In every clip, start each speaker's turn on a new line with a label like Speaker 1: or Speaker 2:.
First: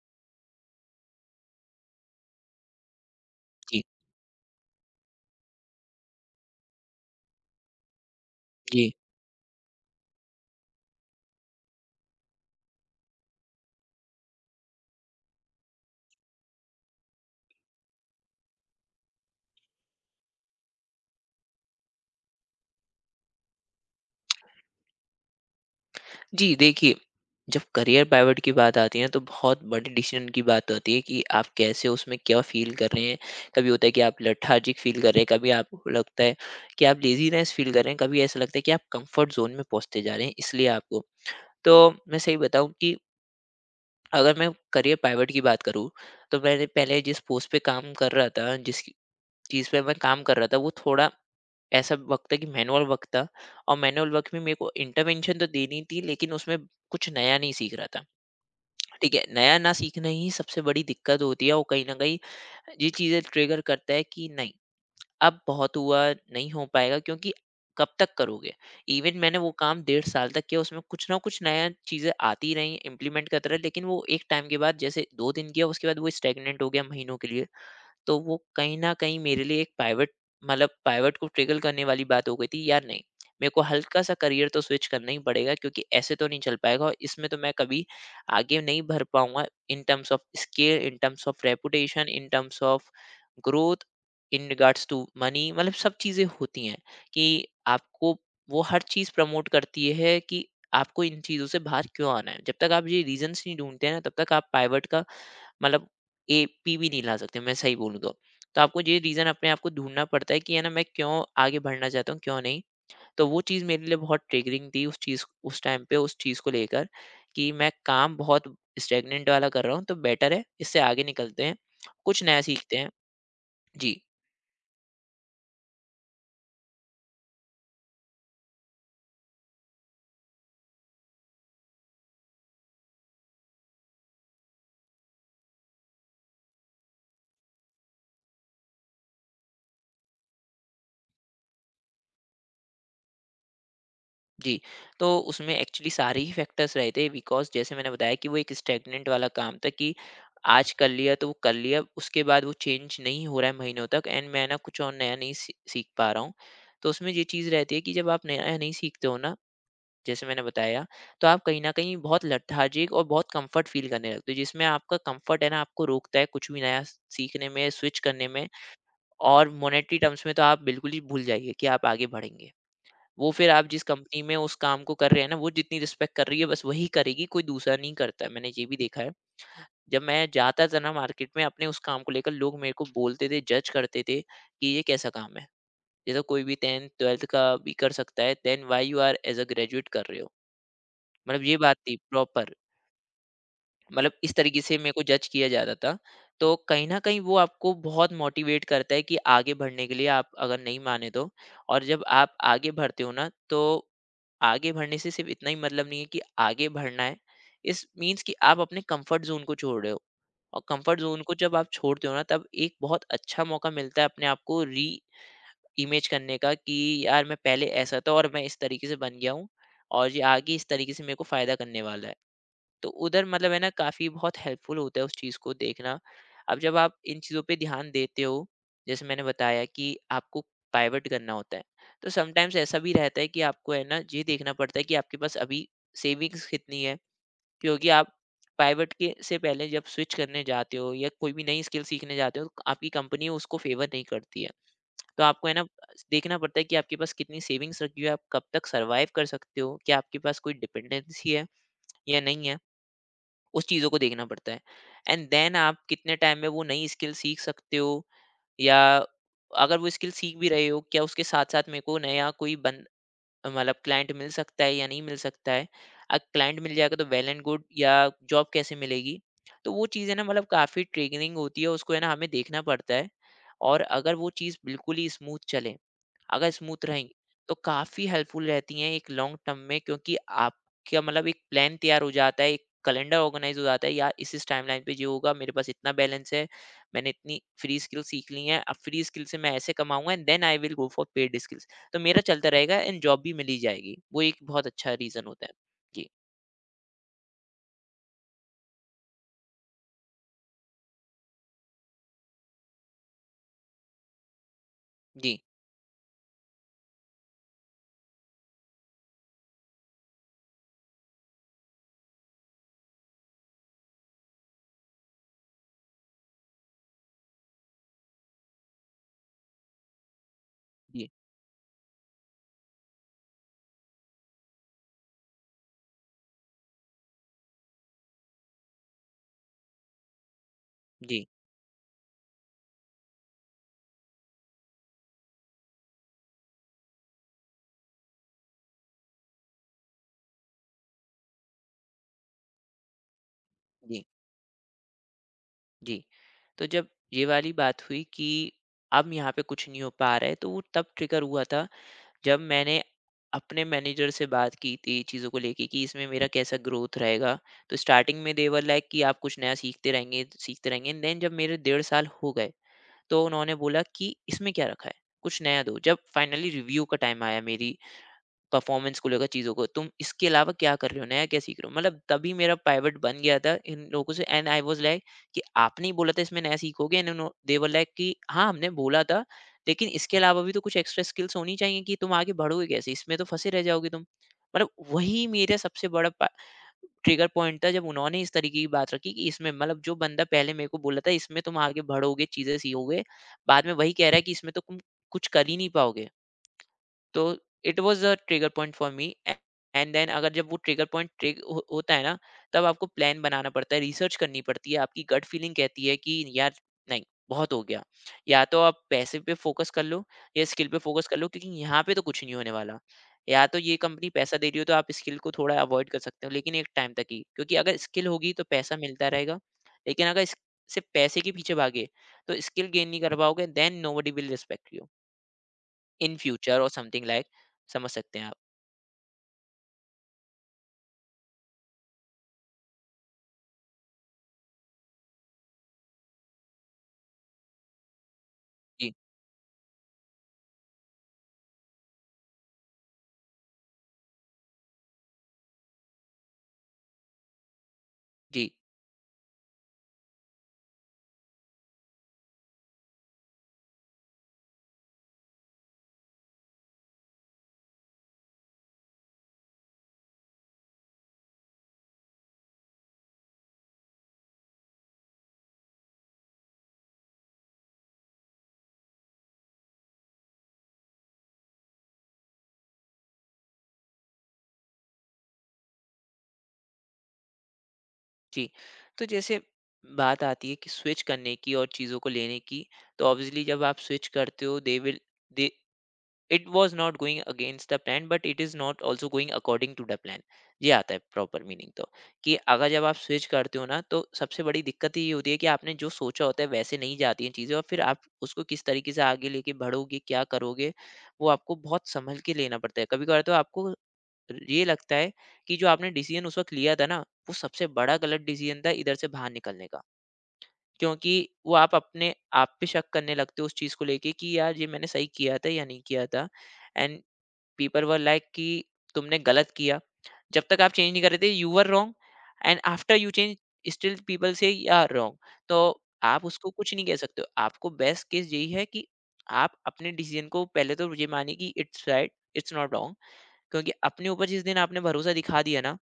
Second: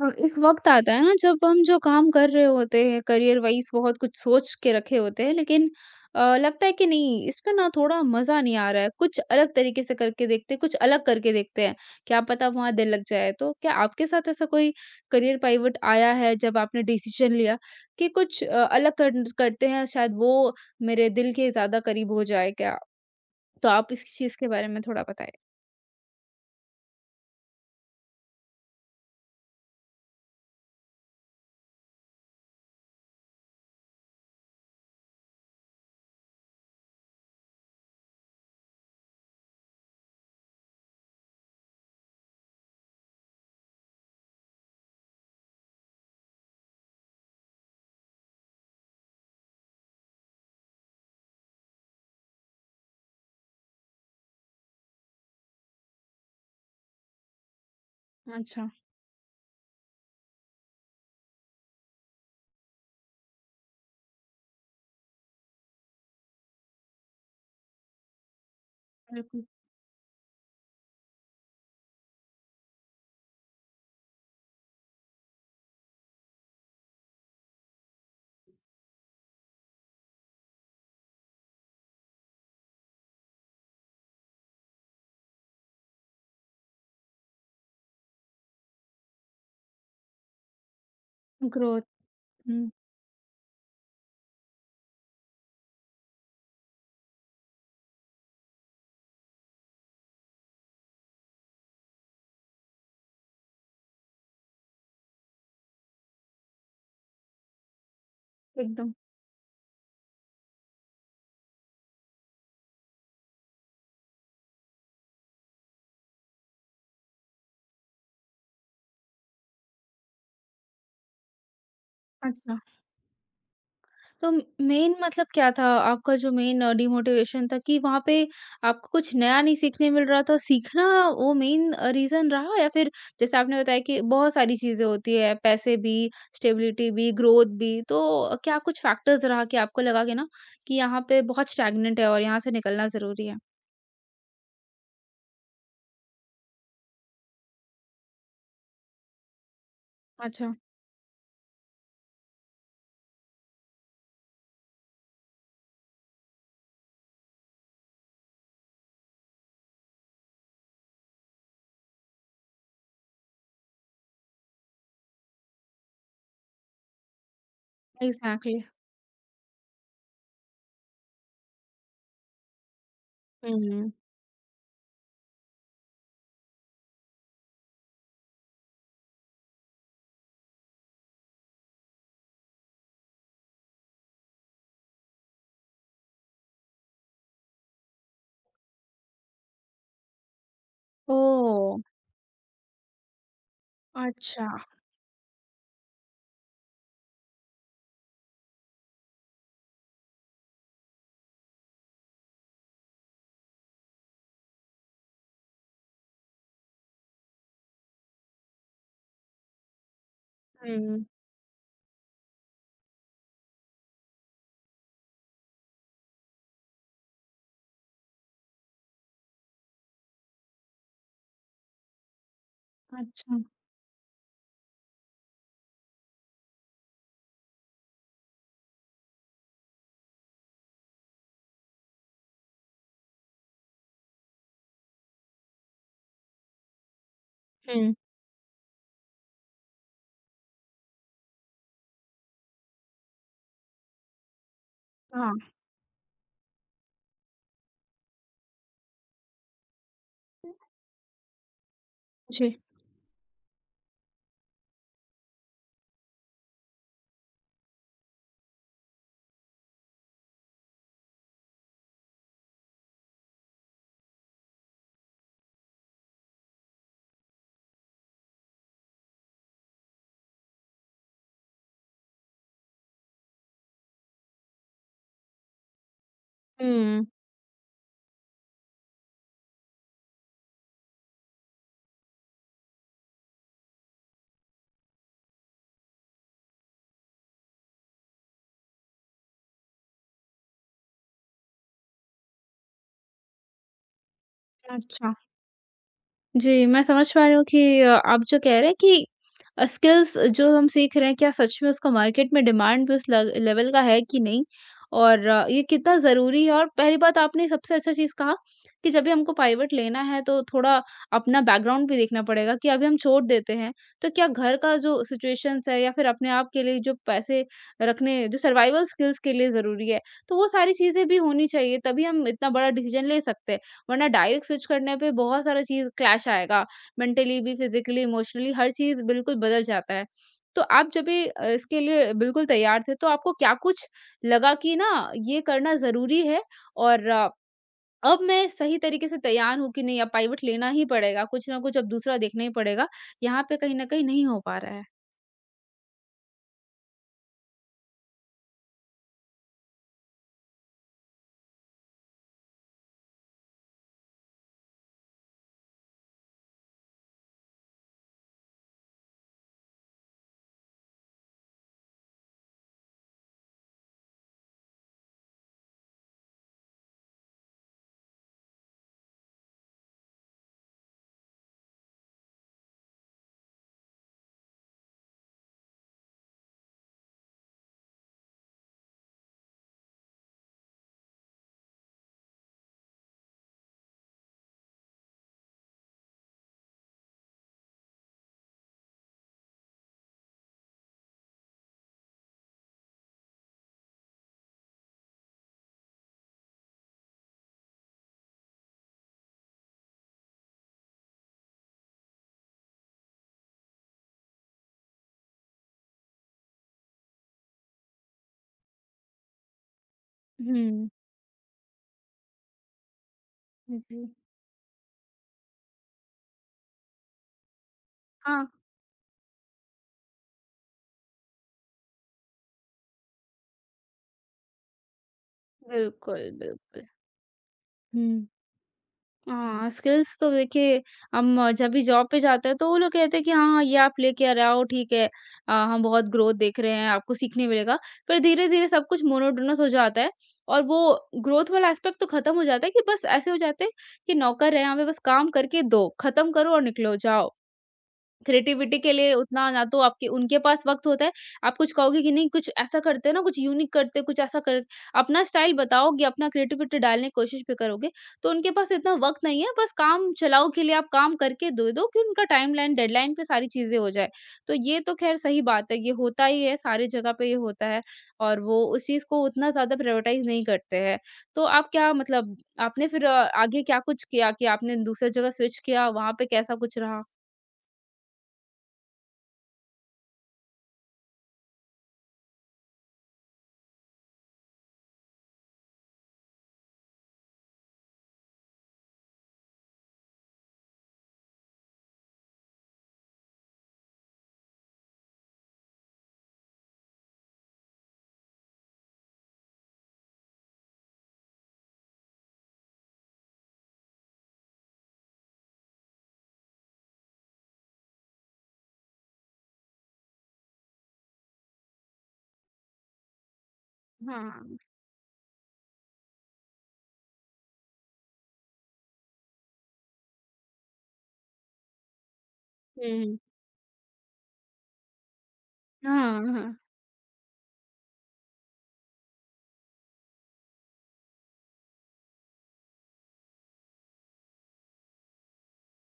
Speaker 1: हाँ, एक वक़्त आता है ना जब हम जो काम कर रहे होते हैं करियर वाइज़
Speaker 2: जी,
Speaker 1: बहुत कुछ सोच के रखे होते हैं लेकिन लगता है कि नहीं इसमें ना थोड़ा मज़ा नहीं आ रहा है,
Speaker 2: जी।
Speaker 1: कुछ अलग तरीके से करके देखते हैं, कुछ अलग करके देखते हैं, क्या पता वहाँ दिल लग जाए। तो क्या आपके साथ ऐसा कोई करियर पिवट आया है जब आपने डिसीज़न लिया कि कुछ अलग कर करते हैं शायद वो मेरे दिल के ज़्यादा करीब हो जाए क्या? तो आप इस चीज़ के बारे में थोड़ा बताएँ।
Speaker 2: जी, देखिए, जब करियर पिवट की बात आती है, तो बहुत बड़े डिसीज़न की बात होती है कि आप कैसे उसमें क्या फ़ील कर रहे हैं। कभी होता है कि आप लेथार्जिक फ़ील कर रहे हैं, कभी आपको लगता है कि आप लेज़ीनेस फ़ील कर रहे हैं, कभी ऐसा लगता है कि आप कम्फ़र्ट ज़ोन में पहुँचते जा रहे हैं, इसलिए आपको। तो मैं सही बताऊँ कि अगर मैं करियर पिवट की बात करूँ, तो मैंने पहले जिस पोस्ट पे काम कर रहा था, जिस चीज़ पे मैं काम कर रहा था, वो थोड़ा ऐसा वक्त था कि मैनुअल वर्क था। और मैनुअल वर्क में मेरे को इंटरवेंशन तो देनी थी, लेकिन उसमें कुछ नया नहीं सीख रहा था।
Speaker 1: अच्छा,
Speaker 2: ठीक है, नया ना सीखना ही सबसे बड़ी दिक्कत होती है, और कहीं ना कहीं ये चीज़ें ट्रिगर करता है कि नहीं, अब बहुत हुआ, नहीं हो पाएगा, क्योंकि कब तक करोगे। इवन मैंने
Speaker 1: बिल्कुल।
Speaker 2: वो काम 1.5 साल तक किया, उसमें कुछ ना कुछ नया चीज़ें आती रही, इम्प्लीमेंट करता रहा, लेकिन वो एक टाइम के बाद, जैसे 2 दिन किया, उसके बाद वो स्टेगनेंट हो गया महीनों के लिए। तो वो कहीं न कहीं मेरे लिए एक पाइवट, मतलब पाइवट को ट्रिगर करने वाली बात हो गई थी, यार नहीं, मेरे को हल्का-सा करियर तो स्विच करना ही पड़ेगा, क्योंकि ऐसे तो नहीं चल पाएगा, और इसमें तो मैं कभी आगे नहीं बढ़ पाऊँगा, in terms of scale, in terms of
Speaker 1: growth.
Speaker 2: Reputation, in terms
Speaker 1: हुँ,
Speaker 2: of growth, in regards to money, मतलब सब चीज़ें होती हैं कि आपको, वो हर चीज़ प्रमोट करती है कि आपको इन चीज़ों से बाहर क्यों आना है। जब तक आप ये रीज़न्स नहीं ढूँढते हैं ना, तब तक आप पाइवट का मतलब एपी भी नहीं ला सकते, मैं सही बोलूँ तो। तो आपको
Speaker 1: एकदम।
Speaker 2: ये रीज़न अपने आप को ढूँढना पड़ता है कि है ना, मैं क्यों आगे बढ़ना चाहता हूँ, क्यों नहीं। तो वो चीज़ मेरे लिए बहुत ट्रिगरिंग थी उस चीज़, उस टाइम पे, उस चीज़ को लेकर कि मैं काम बहुत स्टैग्नेंट वाला कर रहा हूँ, तो बेटर है इससे आगे निकलते हैं, कुछ नया
Speaker 1: अच्छा।
Speaker 2: सीखते हैं। जी।
Speaker 1: तो मेन मतलब क्या था आपका जो मेन डिमोटिवेशन था कि वहाँ पे आपको कुछ नया नहीं सीखने मिल रहा था, सीखना वो मेन रीज़न रहा या फिर जैसे आपने बताया कि बहुत सारी चीज़ें होती है, पैसे भी, स्टेबिलिटी भी, ग्रोथ भी, तो क्या कुछ फैक्टर्स रहा कि आपको लगा कि ना कि यहाँ पे बहुत स्टैग्नेंट है और यहाँ से निकलना ज़रूरी है?
Speaker 2: जी, तो उसमें एक्चुअली सारे ही फैक्टर्स रहे थे, बिकॉज़ जैसे मैंने बताया कि वो एक स्टैग्नेंट वाला काम था कि
Speaker 1: अच्छा,
Speaker 2: आज कर लिया तो वो कर लिया, उसके बाद वो चेंज नहीं हो रहा है महीनों तक, एंड मैं ना कुछ और नया नहीं सी सीख पा रहा हूँ। तो उसमें ये चीज़ रहती है कि जब आप नया नहीं सीखते हो ना, जैसे मैंने बताया, तो आप कहीं न कहीं बहुत लेथार्जिक और बहुत कम्फ़र्ट फ़ील करने लगते हो, जिसमें आपका कम्फ़र्ट है ना, आपको रोकता है कुछ भी नया सीखने में, स्विच करने में।
Speaker 1: एग्ज़ैक्टली।
Speaker 2: और मॉनेटरी टर्म्स में तो आप बिल्कुल ही भूल जाइए कि आप आगे बढ़ेंगे। वो फिर आप जिस
Speaker 1: हुँ।
Speaker 2: कंपनी में उस काम को कर रहे हैं ना, वो जितनी रिस्पेक्ट कर रही है, बस वही करेगी, कोई दूसरा नहीं करता है। मैंने ये भी देखा है। जब मैं जाता था ना मार्केट में अपने उस काम को लेकर, लोग मेरे को बोलते थे, जज करते थे कि ये कैसा काम है? ये तो कोई भी 10th-12th का भी कर सकता है, then why you are as a graduate कर रहे हो? मतलब ये बात
Speaker 1: ओह!
Speaker 2: थी प्रॉपर। मतलब इस
Speaker 1: अच्छा,
Speaker 2: तरीके से मेरे को जज किया जाता था। तो कहीं न कहीं वो आपको बहुत मोटिवेट करता है कि आगे बढ़ने के लिए, आप अगर नहीं माने तो। और जब आप आगे बढ़ते हो ना, तो आगे बढ़ने से सिर्फ इतना ही मतलब नहीं है कि आगे बढ़ना है, इस मीन्स कि आप अपने कंफर्ट जोन को छोड़ रहे हो। और कंफर्ट
Speaker 1: हुँ,
Speaker 2: जोन को जब आप छोड़ते हो ना, तब एक बहुत अच्छा मौका मिलता है अपने आप को री इमेज करने का कि यार, मैं पहले ऐसा था और मैं इस तरीके से बन गया हूँ, और ये आगे इस तरीके से मेरे को फायदा करने वाला है। तो उधर
Speaker 1: अच्छा,
Speaker 2: मतलब है ना, काफ़ी बहुत हेल्पफुल होता है उस चीज़ को देखना। अब जब आप इन चीज़ों पे ध्यान देते हो, जैसे मैंने बताया कि आपको पाइवट करना होता है, तो समटाइम्स ऐसा भी रहता है कि आपको है ना, ये देखना पड़ता है कि आपके पास अभी सेविंग्स कितनी है, क्योंकि
Speaker 1: हुँ।
Speaker 2: आप पाइवट के से पहले जब स्विच करने जाते हो या कोई भी नई स्किल सीखने जाते हो, तो आपकी कंपनी उसको फ़ेवर नहीं करती है। तो
Speaker 1: हाँ,
Speaker 2: आपको है ना, देखना पड़ता है कि आपके पास कितनी सेविंग्स रखी हुई है, आप कब तक सर्वाइव कर सकते हो, क्या आपके पास कोई डिपेंडेंसी है या नहीं है?
Speaker 1: जी,
Speaker 2: उस चीज़ों को देखना पड़ता है। एंड देन आप कितने टाइम में वो नई स्किल सीख सकते हो, या अगर वो स्किल सीख भी रहे हो, क्या उसके साथ-साथ मेरे को नया कोई बन मतलब क्लाइंट मिल सकता है या नहीं मिल सकता है? क्लाइंट मिल जाएगा तो वेल एंड गुड, या जॉब कैसे मिलेगी? तो वो चीज़ें ना मतलब काफ़ी ट्रिगरिंग होती है, उसको है ना, हमें देखना पड़ता है। और अगर वो चीज़ बिल्कुल ही स्मूथ चले, अगर स्मूथ
Speaker 1: हुँ,
Speaker 2: रहीं, तो काफ़ी हेल्पफुल रहती हैं एक लॉन्ग टर्म में, क्योंकि आपका मतलब एक प्लान तैयार हो जाता है, एक कैलेंडर ऑर्गेनाइज हो जाता है। यार इस टाइमलाइन पे ये होगा, मेरे पास इतना बैलेंस है, मैंने इतनी फ्री स्किल सीख ली है, अब फ्री स्किल से मैं ऐसे कमाऊँगा, and then I will go for paid skills. तो मेरा चलता रहेगा, एंड जॉब भी मिल ही जाएगी। वो एक बहुत अच्छा
Speaker 1: अच्छा।
Speaker 2: रीज़न होता है। जी,
Speaker 1: जी, मैं समझ पा रही हूँ कि आप जो कह रहे हैं कि स्किल्स जो हम सीख रहे हैं क्या सच में उसका मार्केट में डिमांड भी उस लग लेवल का है कि नहीं? और
Speaker 2: जी,
Speaker 1: ये कितना ज़रूरी है और पहली बात आपने सबसे अच्छा चीज़ कहा कि जब भी हमको पाइवट लेना है तो थोड़ा अपना बैकग्राउंड भी देखना पड़ेगा कि अभी हम छोड़ देते हैं, तो क्या घर का जो सिचुएशंस है या फिर अपने आप के लिए जो पैसे रखने जो सर्वाइवल स्किल्स के लिए ज़रूरी है, तो वो सारी चीज़ें
Speaker 2: जी,
Speaker 1: भी होनी चाहिए तभी हम इतना बड़ा डिसीज़न ले सकते हैं। वरना डायरेक्ट स्विच करने पे बहुत सारा चीज़ क्लैश आएगा। मेंटली भी, फिज़िकली, इमोशनली हर चीज़ बिल्कुल बदल जाता है। तो आप जब भी
Speaker 2: जी,
Speaker 1: इसके लिए बिल्कुल तैयार थे तो आपको क्या कुछ लगा कि ना ये करना ज़रूरी है और अब मैं सही तरीके से तैयार हूँ कि नहीं अब पाइवट लेना ही पड़ेगा, कुछ ना कुछ अब दूसरा देखना ही पड़ेगा, यहाँ पे कहीं न
Speaker 2: जी,
Speaker 1: कहीं नहीं हो पा रहा है?
Speaker 2: जी। तो जब ये वाली बात हुई कि अब यहाँ पे कुछ नहीं हो पा रहा है, तो वो तब ट्रिगर हुआ था जब मैंने अपने मैनेजर से बात की थी चीज़ों को लेके कि इसमें मेरा कैसा ग्रोथ रहेगा, तो स्टार्टिंग में दे वर लाइक कि आप कुछ नया सीखते रहेंगे, सीखते रहेंगे। एंड देन जब मेरे 1.5 साल हो गए, तो उन्होंने बोला कि इसमें क्या रखा है? कुछ नया दो। जब फाइनली रिव्यू का टाइम आया मेरी परफॉर्मेंस को लेकर, चीज़ों को, तुम इसके अलावा क्या कर रहे हो? नया क्या सीख रहे हो? मतलब तभी मेरा पाइवट बन गया था इन लोगों से, एंड आई वाज़ लाइक कि आपने ही बोला था इसमें नया सीखोगे, एंड उन्हो दे वर लाइक कि हाँ, हमने बोला था, लेकिन इसके अलावा भी तो कुछ एक्स्ट्रा स्किल्स होनी चाहिए कि तुम आगे बढ़ोगे कैसे? इसमें तो फँसे रह जाओगे तुम। मतलब वही मेरा सबसे बड़ा पा ट्रिगर पॉइंट था जब उन्होंने इस तरीके की बात रखी कि इसमें मतलब जो बंदा पहले मेरे को बोला था इसमें तुम आगे बढ़ोगे, चीज़ें सीखोगे, बाद में वही कह रहा है कि इसमें तो तुम कुछ कर ही नहीं पाओगे। तो it was a trigger point for me, and then अगर जब वो ट्रिगर पॉइंट होता है ना, तब आपको प्लान बनाना पड़ता है, रिसर्च करनी पड़ती है, आपकी गट फीलिंग कहती है कि यार नहीं, बहुत हो गया, या तो आप पैसे पे फोकस कर लो, या स्किल पे
Speaker 1: हुँ,
Speaker 2: फोकस कर लो, क्योंकि यहाँ पे तो कुछ नहीं होने वाला। या तो ये
Speaker 1: जी।
Speaker 2: कंपनी पैसा दे रही हो तो आप स्किल को थोड़ा अवॉइड कर सकते हो, लेकिन एक टाइम तक ही, क्योंकि अगर स्किल होगी तो
Speaker 1: हाँ,
Speaker 2: पैसा मिलता रहेगा, लेकिन अगर सिर्फ पैसे के पीछे भागे, तो स्किल गेन नहीं कर पाओगे, then nobody will respect you in
Speaker 1: बिल्कुल,
Speaker 2: फ्यूचर और
Speaker 1: बिल्कुल।
Speaker 2: Something like. समझ सकते हैं
Speaker 1: हुँ।
Speaker 2: आप।
Speaker 1: हाँ, स्किल्स तो देखिए हम जब भी जॉब पे जाते हैं तो वो लोग कहते हैं कि हाँ हाँ, ये आप लेके आ रहे हो ठीक है हम बहुत ग्रोथ देख रहे हैं आपको सीखने मिलेगा पर धीरे धीरे सब
Speaker 2: जी,
Speaker 1: कुछ मोनोटोनस हो जाता है और वो ग्रोथ वाला एस्पेक्ट तो खत्म हो जाता है कि बस ऐसे हो जाते हैं कि नौकर है हमें बस काम करके दो खत्म करो और निकलो जाओ
Speaker 2: जी,
Speaker 1: क्रिएटिविटी के लिए उतना ना तो आपके उनके पास वक़्त होता है, आप कुछ कहोगे कि नहीं कुछ ऐसा करते हैं ना, कुछ यूनिक करते हैं, कुछ ऐसा कर अपना स्टाइल बताओगे, अपना क्रिएटिविटी डालने की कोशिश भी करोगे, तो उनके पास इतना वक़्त नहीं है, बस काम चलाओ के लिए आप काम करके दे दो कि उनका टाइमलाइन, डेडलाइन पे सारी चीज़ें हो जाए। तो ये तो ख़ैर सही बात है, ये होता ही है, सारी जगह पे ये होता है और वो उस चीज़ को उतना ज़्यादा प्रायोरिटाइज़ नहीं करते हैं। तो आप क्या मतलब आपने फिर आगे क्या कुछ किया कि आपने दूसरी जगह स्विच किया, वहाँ पे कैसा कुछ रहा?
Speaker 2: जी। तो जैसे बात आती है कि स्विच करने की और चीज़ों को लेने की, तो ऑब्वियसली जब आप स्विच करते हो, they will they it was not going against the plan, but it is not also going according to the plan. ये आता है प्रॉपर मीनिंग तो, कि अगर जब आप स्विच करते हो ना, तो सबसे बड़ी दिक्कत ये होती है कि आपने जो सोचा होता है वैसे नहीं जाती हैं चीज़ें, और फिर आप उसको किस तरीके से आगे लेके बढ़ोगे, क्या करोगे, वो आपको बहुत सँभल के लेना पड़ता है। कभी-कभार तो आपको ये लगता है कि जो आपने डिसीजन उस वक़्त लिया था ना, वो सबसे बड़ा गलत डिसीजन था इधर से बाहर निकलने का। क्योंकि वो आप अपने आप पे शक करने लगते हो उस चीज़ को लेके कि यार,
Speaker 1: हाँ।
Speaker 2: ये मैंने सही किया था या नहीं किया था। एंड पीपल वर लाइक कि तुमने गलत किया। जब तक आप चेंज नहीं कर रहे थे you were wrong, and after you
Speaker 1: हुँ,
Speaker 2: change still people say you are wrong. तो आप
Speaker 1: हाँ,
Speaker 2: उसको
Speaker 1: हाँ,
Speaker 2: कुछ नहीं कह सकते हो। आपको बेस्ट केस यही है कि आप अपने डिसीजन को पहले तो ये मानिए कि it's right, it's not wrong. क्योंकि अपने ऊपर जिस दिन आपने भरोसा दिखा दिया ना,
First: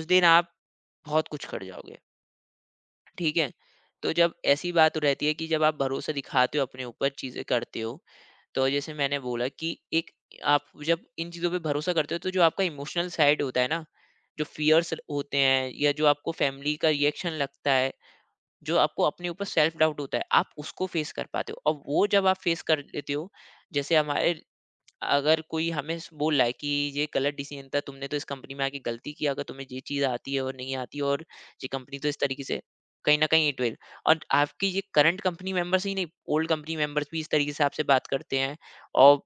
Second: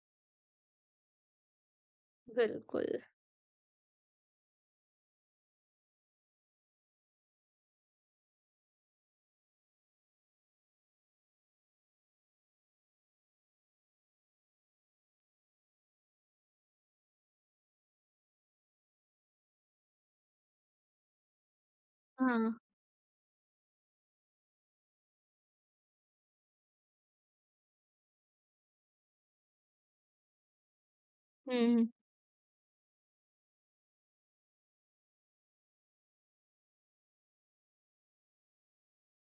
Speaker 2: उस दिन आप बहुत कुछ कर जाओगे।
Speaker 1: बिल्कुल।
Speaker 2: ठीक है, तो जब ऐसी बात रहती है कि जब आप भरोसा दिखाते हो, अपने ऊपर चीजें करते हो, तो जैसे मैंने बोला कि एक आप जब इन चीजों पे भरोसा करते हो तो जो आपका इमोशनल साइड होता है ना, जो फियर्स होते हैं या जो आपको फैमिली का रिएक्शन लगता है, जो आपको अपने ऊपर सेल्फ डाउट होता है, आप उसको फेस कर पाते हो और वो जब आप
Speaker 1: हाँ,
Speaker 2: फेस कर लेते हो। जैसे हमारे, अगर कोई हमें बोल रहा है कि ये गलत डिसीजन था तुमने, तो इस कंपनी में आके गलती की, अगर तुम्हें ये चीज़ आती है और नहीं आती है, और ये
Speaker 1: हुँ,
Speaker 2: कंपनी तो इस तरीके से कहीं ना कहीं इट विल। और आपकी ये करंट कंपनी मेंबर्स ही नहीं, ओल्ड कंपनी मेंबर्स भी इस तरीके से आपसे बात करते हैं। और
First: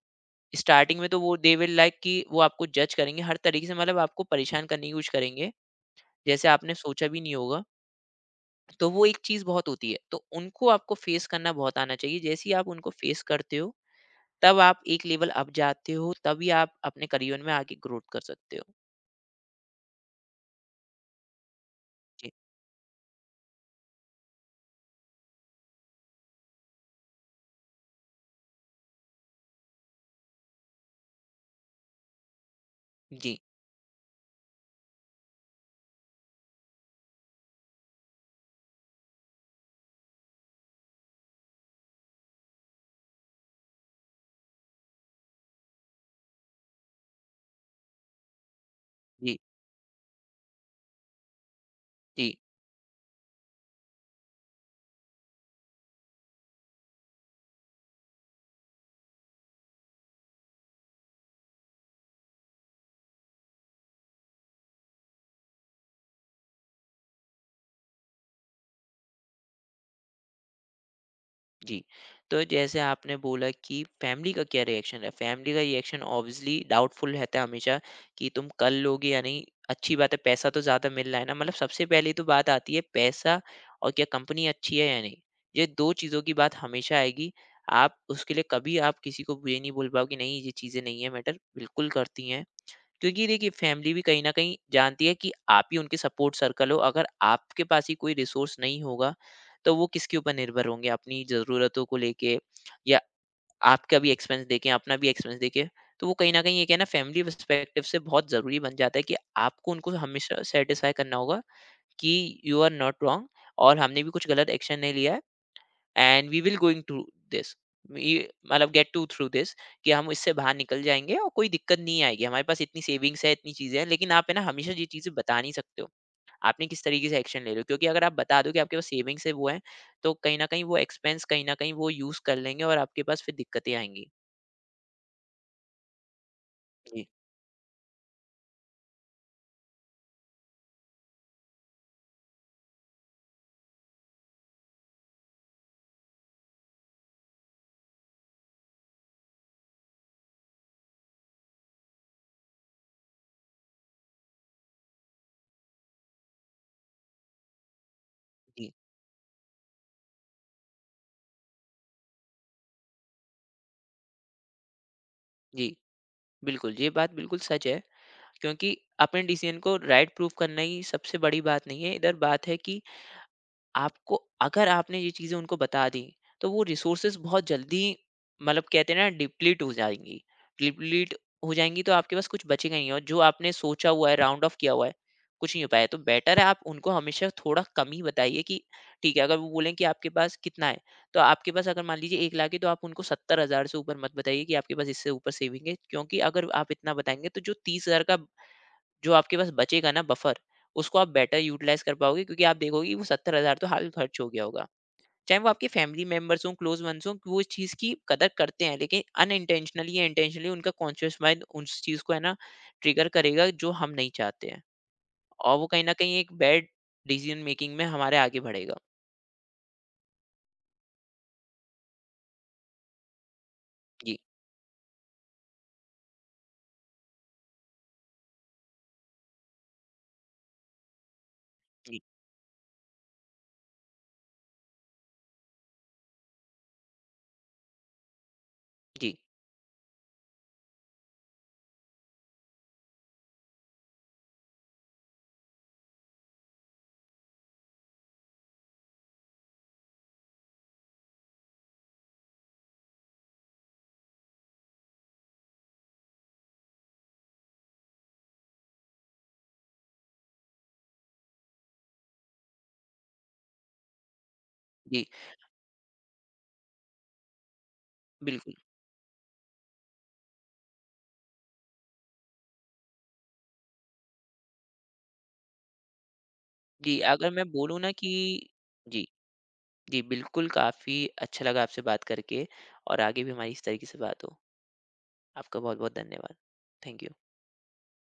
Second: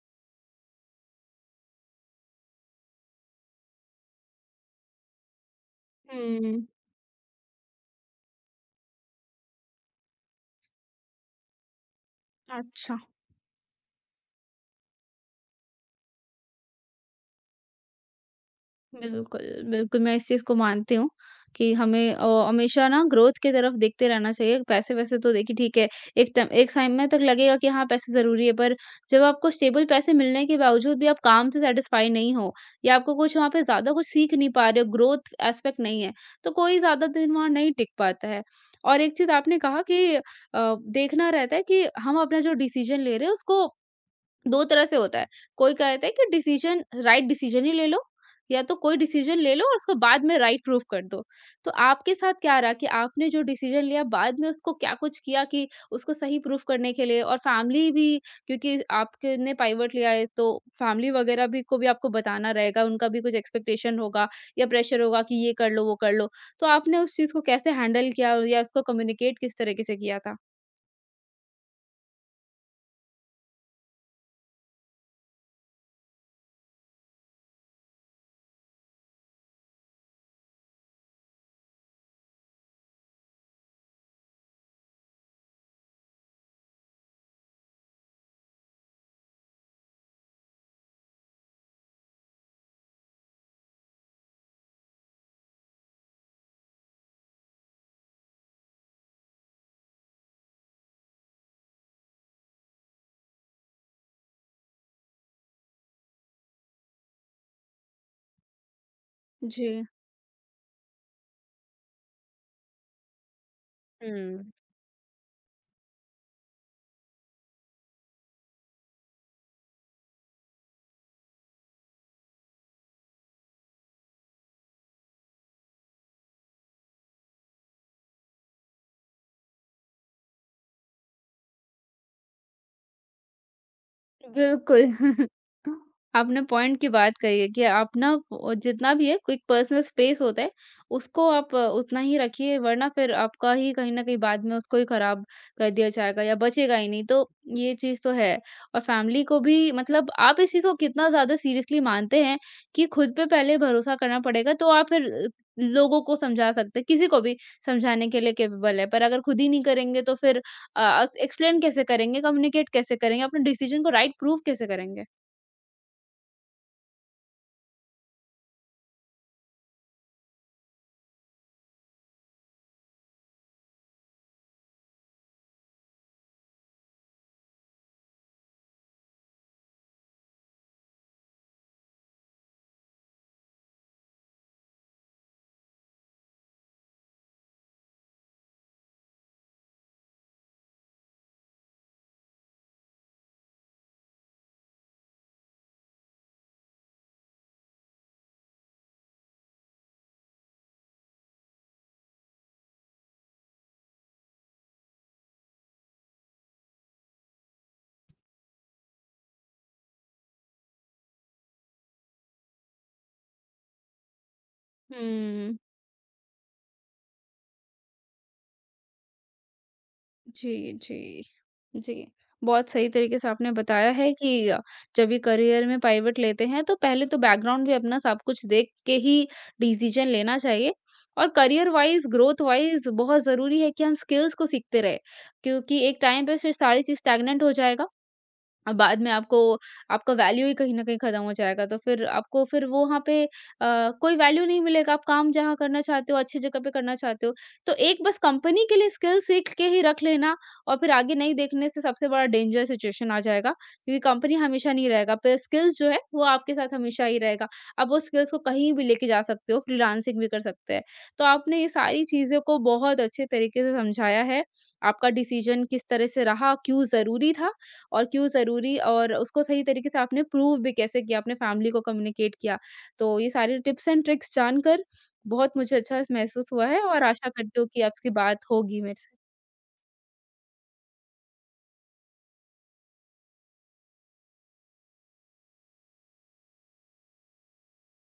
Speaker 2: स्टार्टिंग में तो वो दे विल लाइक कि वो आपको जज करेंगे हर तरीके से, मतलब आपको परेशान करने की कोशिश करेंगे
Speaker 1: हुँ,
Speaker 2: जैसे
Speaker 1: हुँ,
Speaker 2: आपने सोचा भी नहीं होगा। तो वो एक चीज़ बहुत होती है, तो उनको आपको फेस करना बहुत आना चाहिए। जैसे ही आप उनको
Speaker 1: अच्छा।
Speaker 2: फेस करते हो तब आप एक लेवल अप जाते हो, तभी आप अपने करियर में आगे ग्रोथ कर सकते हो।
Speaker 1: बिल्कुल, बिल्कुल, मैं इस चीज़ को मानती हूँ कि हमें
Speaker 2: जी,
Speaker 1: हमेशा ना ग्रोथ की तरफ देखते रहना चाहिए। पैसे-वैसे तो देखिए ठीक है, एक समय तक लगेगा कि हाँ, पैसे ज़रूरी है, पर जब आपको स्टेबल पैसे मिलने के बावजूद भी आप काम से सैटिस्फाई नहीं हो या आपको कुछ
Speaker 2: जी,
Speaker 1: वहाँ पे ज़्यादा कुछ सीख नहीं पा रहे हो, ग्रोथ एस्पेक्ट नहीं है, तो कोई ज़्यादा दिन वहाँ नहीं टिक पाता है। और एक चीज़ आपने कहा कि देखना रहता है कि हम अपना जो डिसीज़न ले रहे हैं, उसको 2 तरह से होता है। कोई कहता है कि डिसीज़न राइट डिसीज़न ही ले लो या तो कोई
Speaker 2: जी,
Speaker 1: डिसीज़न ले लो और उसको बाद में राइट प्रूफ कर दो। तो आपके साथ
Speaker 2: जी,
Speaker 1: क्या रहा कि आपने जो डिसीज़न लिया बाद में उसको क्या कुछ किया कि उसको सही प्रूफ करने के लिए और फैमिली भी क्योंकि आपके ने पाइवट लिया है तो फैमिली वगैरह भी को भी आपको बताना रहेगा, उनका भी कुछ एक्सपेक्टेशन होगा या प्रेशर होगा कि ये कर लो, वो कर लो। तो आपने उस चीज़ को कैसे हैंडल किया या उसको कम्युनिकेट किस तरीके से किया था?
Speaker 2: जी। तो जैसे आपने बोला कि फैमिली का क्या रिएक्शन है? फैमिली का रिएक्शन ऑब्वियसली डाउटफुल रहता है हमेशा, कि तुम कर लोगे या नहीं। अच्छी बात है, पैसा तो ज़्यादा मिल रहा है ना, मतलब सबसे पहली तो बात आती है पैसा, और क्या कंपनी अच्छी है या नहीं। ये 2 चीज़ों की बात हमेशा आएगी। आप उसके लिए कभी आप किसी को ये नहीं बोल पाओगे नहीं, ये चीज़ें नहीं है मैटर, बिल्कुल करती हैं। क्योंकि देखिए, फैमिली भी कहीं ना कहीं जानती है कि आप ही उनके सपोर्ट सर्कल हो। अगर आपके पास ही कोई रिसोर्स नहीं होगा तो वो किसके ऊपर निर्भर होंगे अपनी ज़रूरतों को लेके, या आपका भी एक्सपेंस देखें, अपना भी एक्सपेंस देखें। तो वो कहीं ना कहीं ये कहना फैमिली पर्सपेक्टिव से बहुत ज़रूरी बन जाता है कि आपको
Speaker 1: जी।
Speaker 2: उनको हमेशा सेटिस्फाई करना होगा कि यू आर नॉट रॉन्ग और हमने भी कुछ गलत
Speaker 1: हुँ।
Speaker 2: एक्शन नहीं लिया है। And we will going through this, ये मतलब गेट टू थ्रू दिस, कि हम इससे बाहर निकल जाएंगे और कोई दिक्कत नहीं आएगी, हमारे पास इतनी सेविंग्स है इतनी चीजें हैं। लेकिन आप है ना हमेशा ये चीजें बता नहीं सकते हो आपने किस तरीके से एक्शन ले रहे हो, क्योंकि अगर आप बता दो कि आपके पास सेविंग्स है वो है, तो कहीं ना कहीं वो एक्सपेंस कहीं ना कहीं वो यूज कर लेंगे और आपके पास फिर दिक्कतें आएंगी।
Speaker 1: बिल्कुल। आपने पॉइंट की
Speaker 2: जी,
Speaker 1: बात कही है कि आप ना जितना भी है एक पर्सनल स्पेस होता है, उसको आप उतना ही रखिए वरना फिर आपका ही कहीं न कहीं बाद में उसको ही खराब कर दिया जाएगा या बचेगा ही नहीं, तो ये चीज़ तो है। और फैमिली को भी मतलब आप इस चीज़ को कितना ज़्यादा सीरियसली मानते हैं कि खुद पे पहले भरोसा करना पड़ेगा तो आप फिर लोगों को समझा सकते हैं, किसी को भी समझाने के लिए
Speaker 2: जी,
Speaker 1: कैपेबल है। पर अगर खुद ही नहीं करेंगे तो फिर एक्सप्लेन कैसे करेंगे, कम्युनिकेट कैसे करेंगे, अपने डिसीज़न को राइट प्रूव कैसे करेंगे?
Speaker 2: जी। बिल्कुल, ये बात बिल्कुल सच है, क्योंकि अपने डिसीजन को राइट प्रूफ करना ही सबसे बड़ी बात नहीं है, इधर बात है कि आपको, अगर आपने ये चीज़ें उनको बता दी, तो वो रिसोर्सेज बहुत जल्दी, मतलब कहते हैं ना, डिप्लीट हो जाएंगी। डिप्लीट हो जाएंगी तो आपके पास कुछ बचेगा नहीं, और जो आपने सोचा हुआ है, राउंड ऑफ किया हुआ है, कुछ नहीं हो पाया, तो बेटर है आप उनको हमेशा थोड़ा कम ही बताइए। कि ठीक है, अगर वो बोलें कि आपके पास कितना है, तो आपके पास अगर मान लीजिए 1 लाख है, तो आप उनको 70,000 से ऊपर मत बताइए कि आपके पास इससे ऊपर सेविंग है, क्योंकि अगर आप इतना बताएंगे तो जो 30,000 का जो आपके पास बचेगा ना बफर, उसको आप बेटर यूटिलाइज़ कर पाओगे, क्योंकि आप देखोगे कि वो 70,000 तो हाल खर्च हो गया होगा। चाहे वो आपके फैमिली मेंबर्स हों, क्लोज़ वन्स हों, कि वो इस चीज़ की कदर करते हैं, लेकिन अनइंटेंशनली या इंटेंशनली उनका कॉन्शियस माइंड उस चीज़ को है ना ट्रिगर करेगा जो हम नहीं चाहते हैं। और
Speaker 1: हुँ।
Speaker 2: वो कहीं न कहीं एक बैड डिसीज़न मेकिंग में हमारे आगे बढ़ेगा।
Speaker 1: जी, जी। जी, बहुत सही तरीके से आपने बताया है
Speaker 2: जी,
Speaker 1: कि जब भी करियर में पिवट लेते हैं तो पहले तो बैकग्राउंड भी अपना सब कुछ देख के ही डिसीज़न लेना चाहिए और करियर
Speaker 2: जी,
Speaker 1: वाइज़, ग्रोथ वाइज़ बहुत ज़रूरी है कि हम स्किल्स को सीखते रहें, क्योंकि एक टाइम पे फिर सारी चीज़ स्टैग्नेंट हो जाएगा बाद में
Speaker 2: जी,
Speaker 1: आपको आपका वैल्यू ही कहीं न कहीं खत्म हो जाएगा, तो फिर आपको फिर वो वहाँ पे कोई वैल्यू नहीं मिलेगा। आप काम जहाँ करना चाहते हो, अच्छी जगह पे करना चाहते हो, तो एक बस कंपनी के लिए स्किल सीख के ही रख लेना और फिर आगे नहीं देखने से सबसे बड़ा डेंजर सिचुएशन आ जाएगा, क्योंकि कंपनी हमेशा नहीं रहेगा, पर स्किल्स जो है वो आपके साथ हमेशा ही रहेगा। आप वो स्किल्स को कहीं भी लेके जा सकते हो, फ्रीलांसिंग भी कर सकते हैं। तो आपने ये सारी चीज़ों को बहुत अच्छे तरीके से समझाया है,
Speaker 2: जी,
Speaker 1: आपका डिसीजन किस तरह से रहा, क्यों ज़रूरी था और क्यों
Speaker 2: बिल्कुल।
Speaker 1: ज़रूरी और उसको सही तरीके से आपने प्रूव भी कैसे किया, अपने फैमिली को कम्युनिकेट किया। तो ये सारे टिप्स एंड ट्रिक्स जानकर बहुत मुझे अच्छा महसूस हुआ है
Speaker 2: जी,
Speaker 1: और
Speaker 2: अगर
Speaker 1: आशा
Speaker 2: मैं
Speaker 1: करती हूँ
Speaker 2: बोलूँ
Speaker 1: कि
Speaker 2: ना कि
Speaker 1: आपकी बात होगी मेरे
Speaker 2: जी,
Speaker 1: से।
Speaker 2: जी, बिल्कुल, काफ़ी अच्छा लगा आपसे बात करके और आगे भी हमारी इस तरीके से बात हो। आपका बहुत बहुत धन्यवाद। Thank you.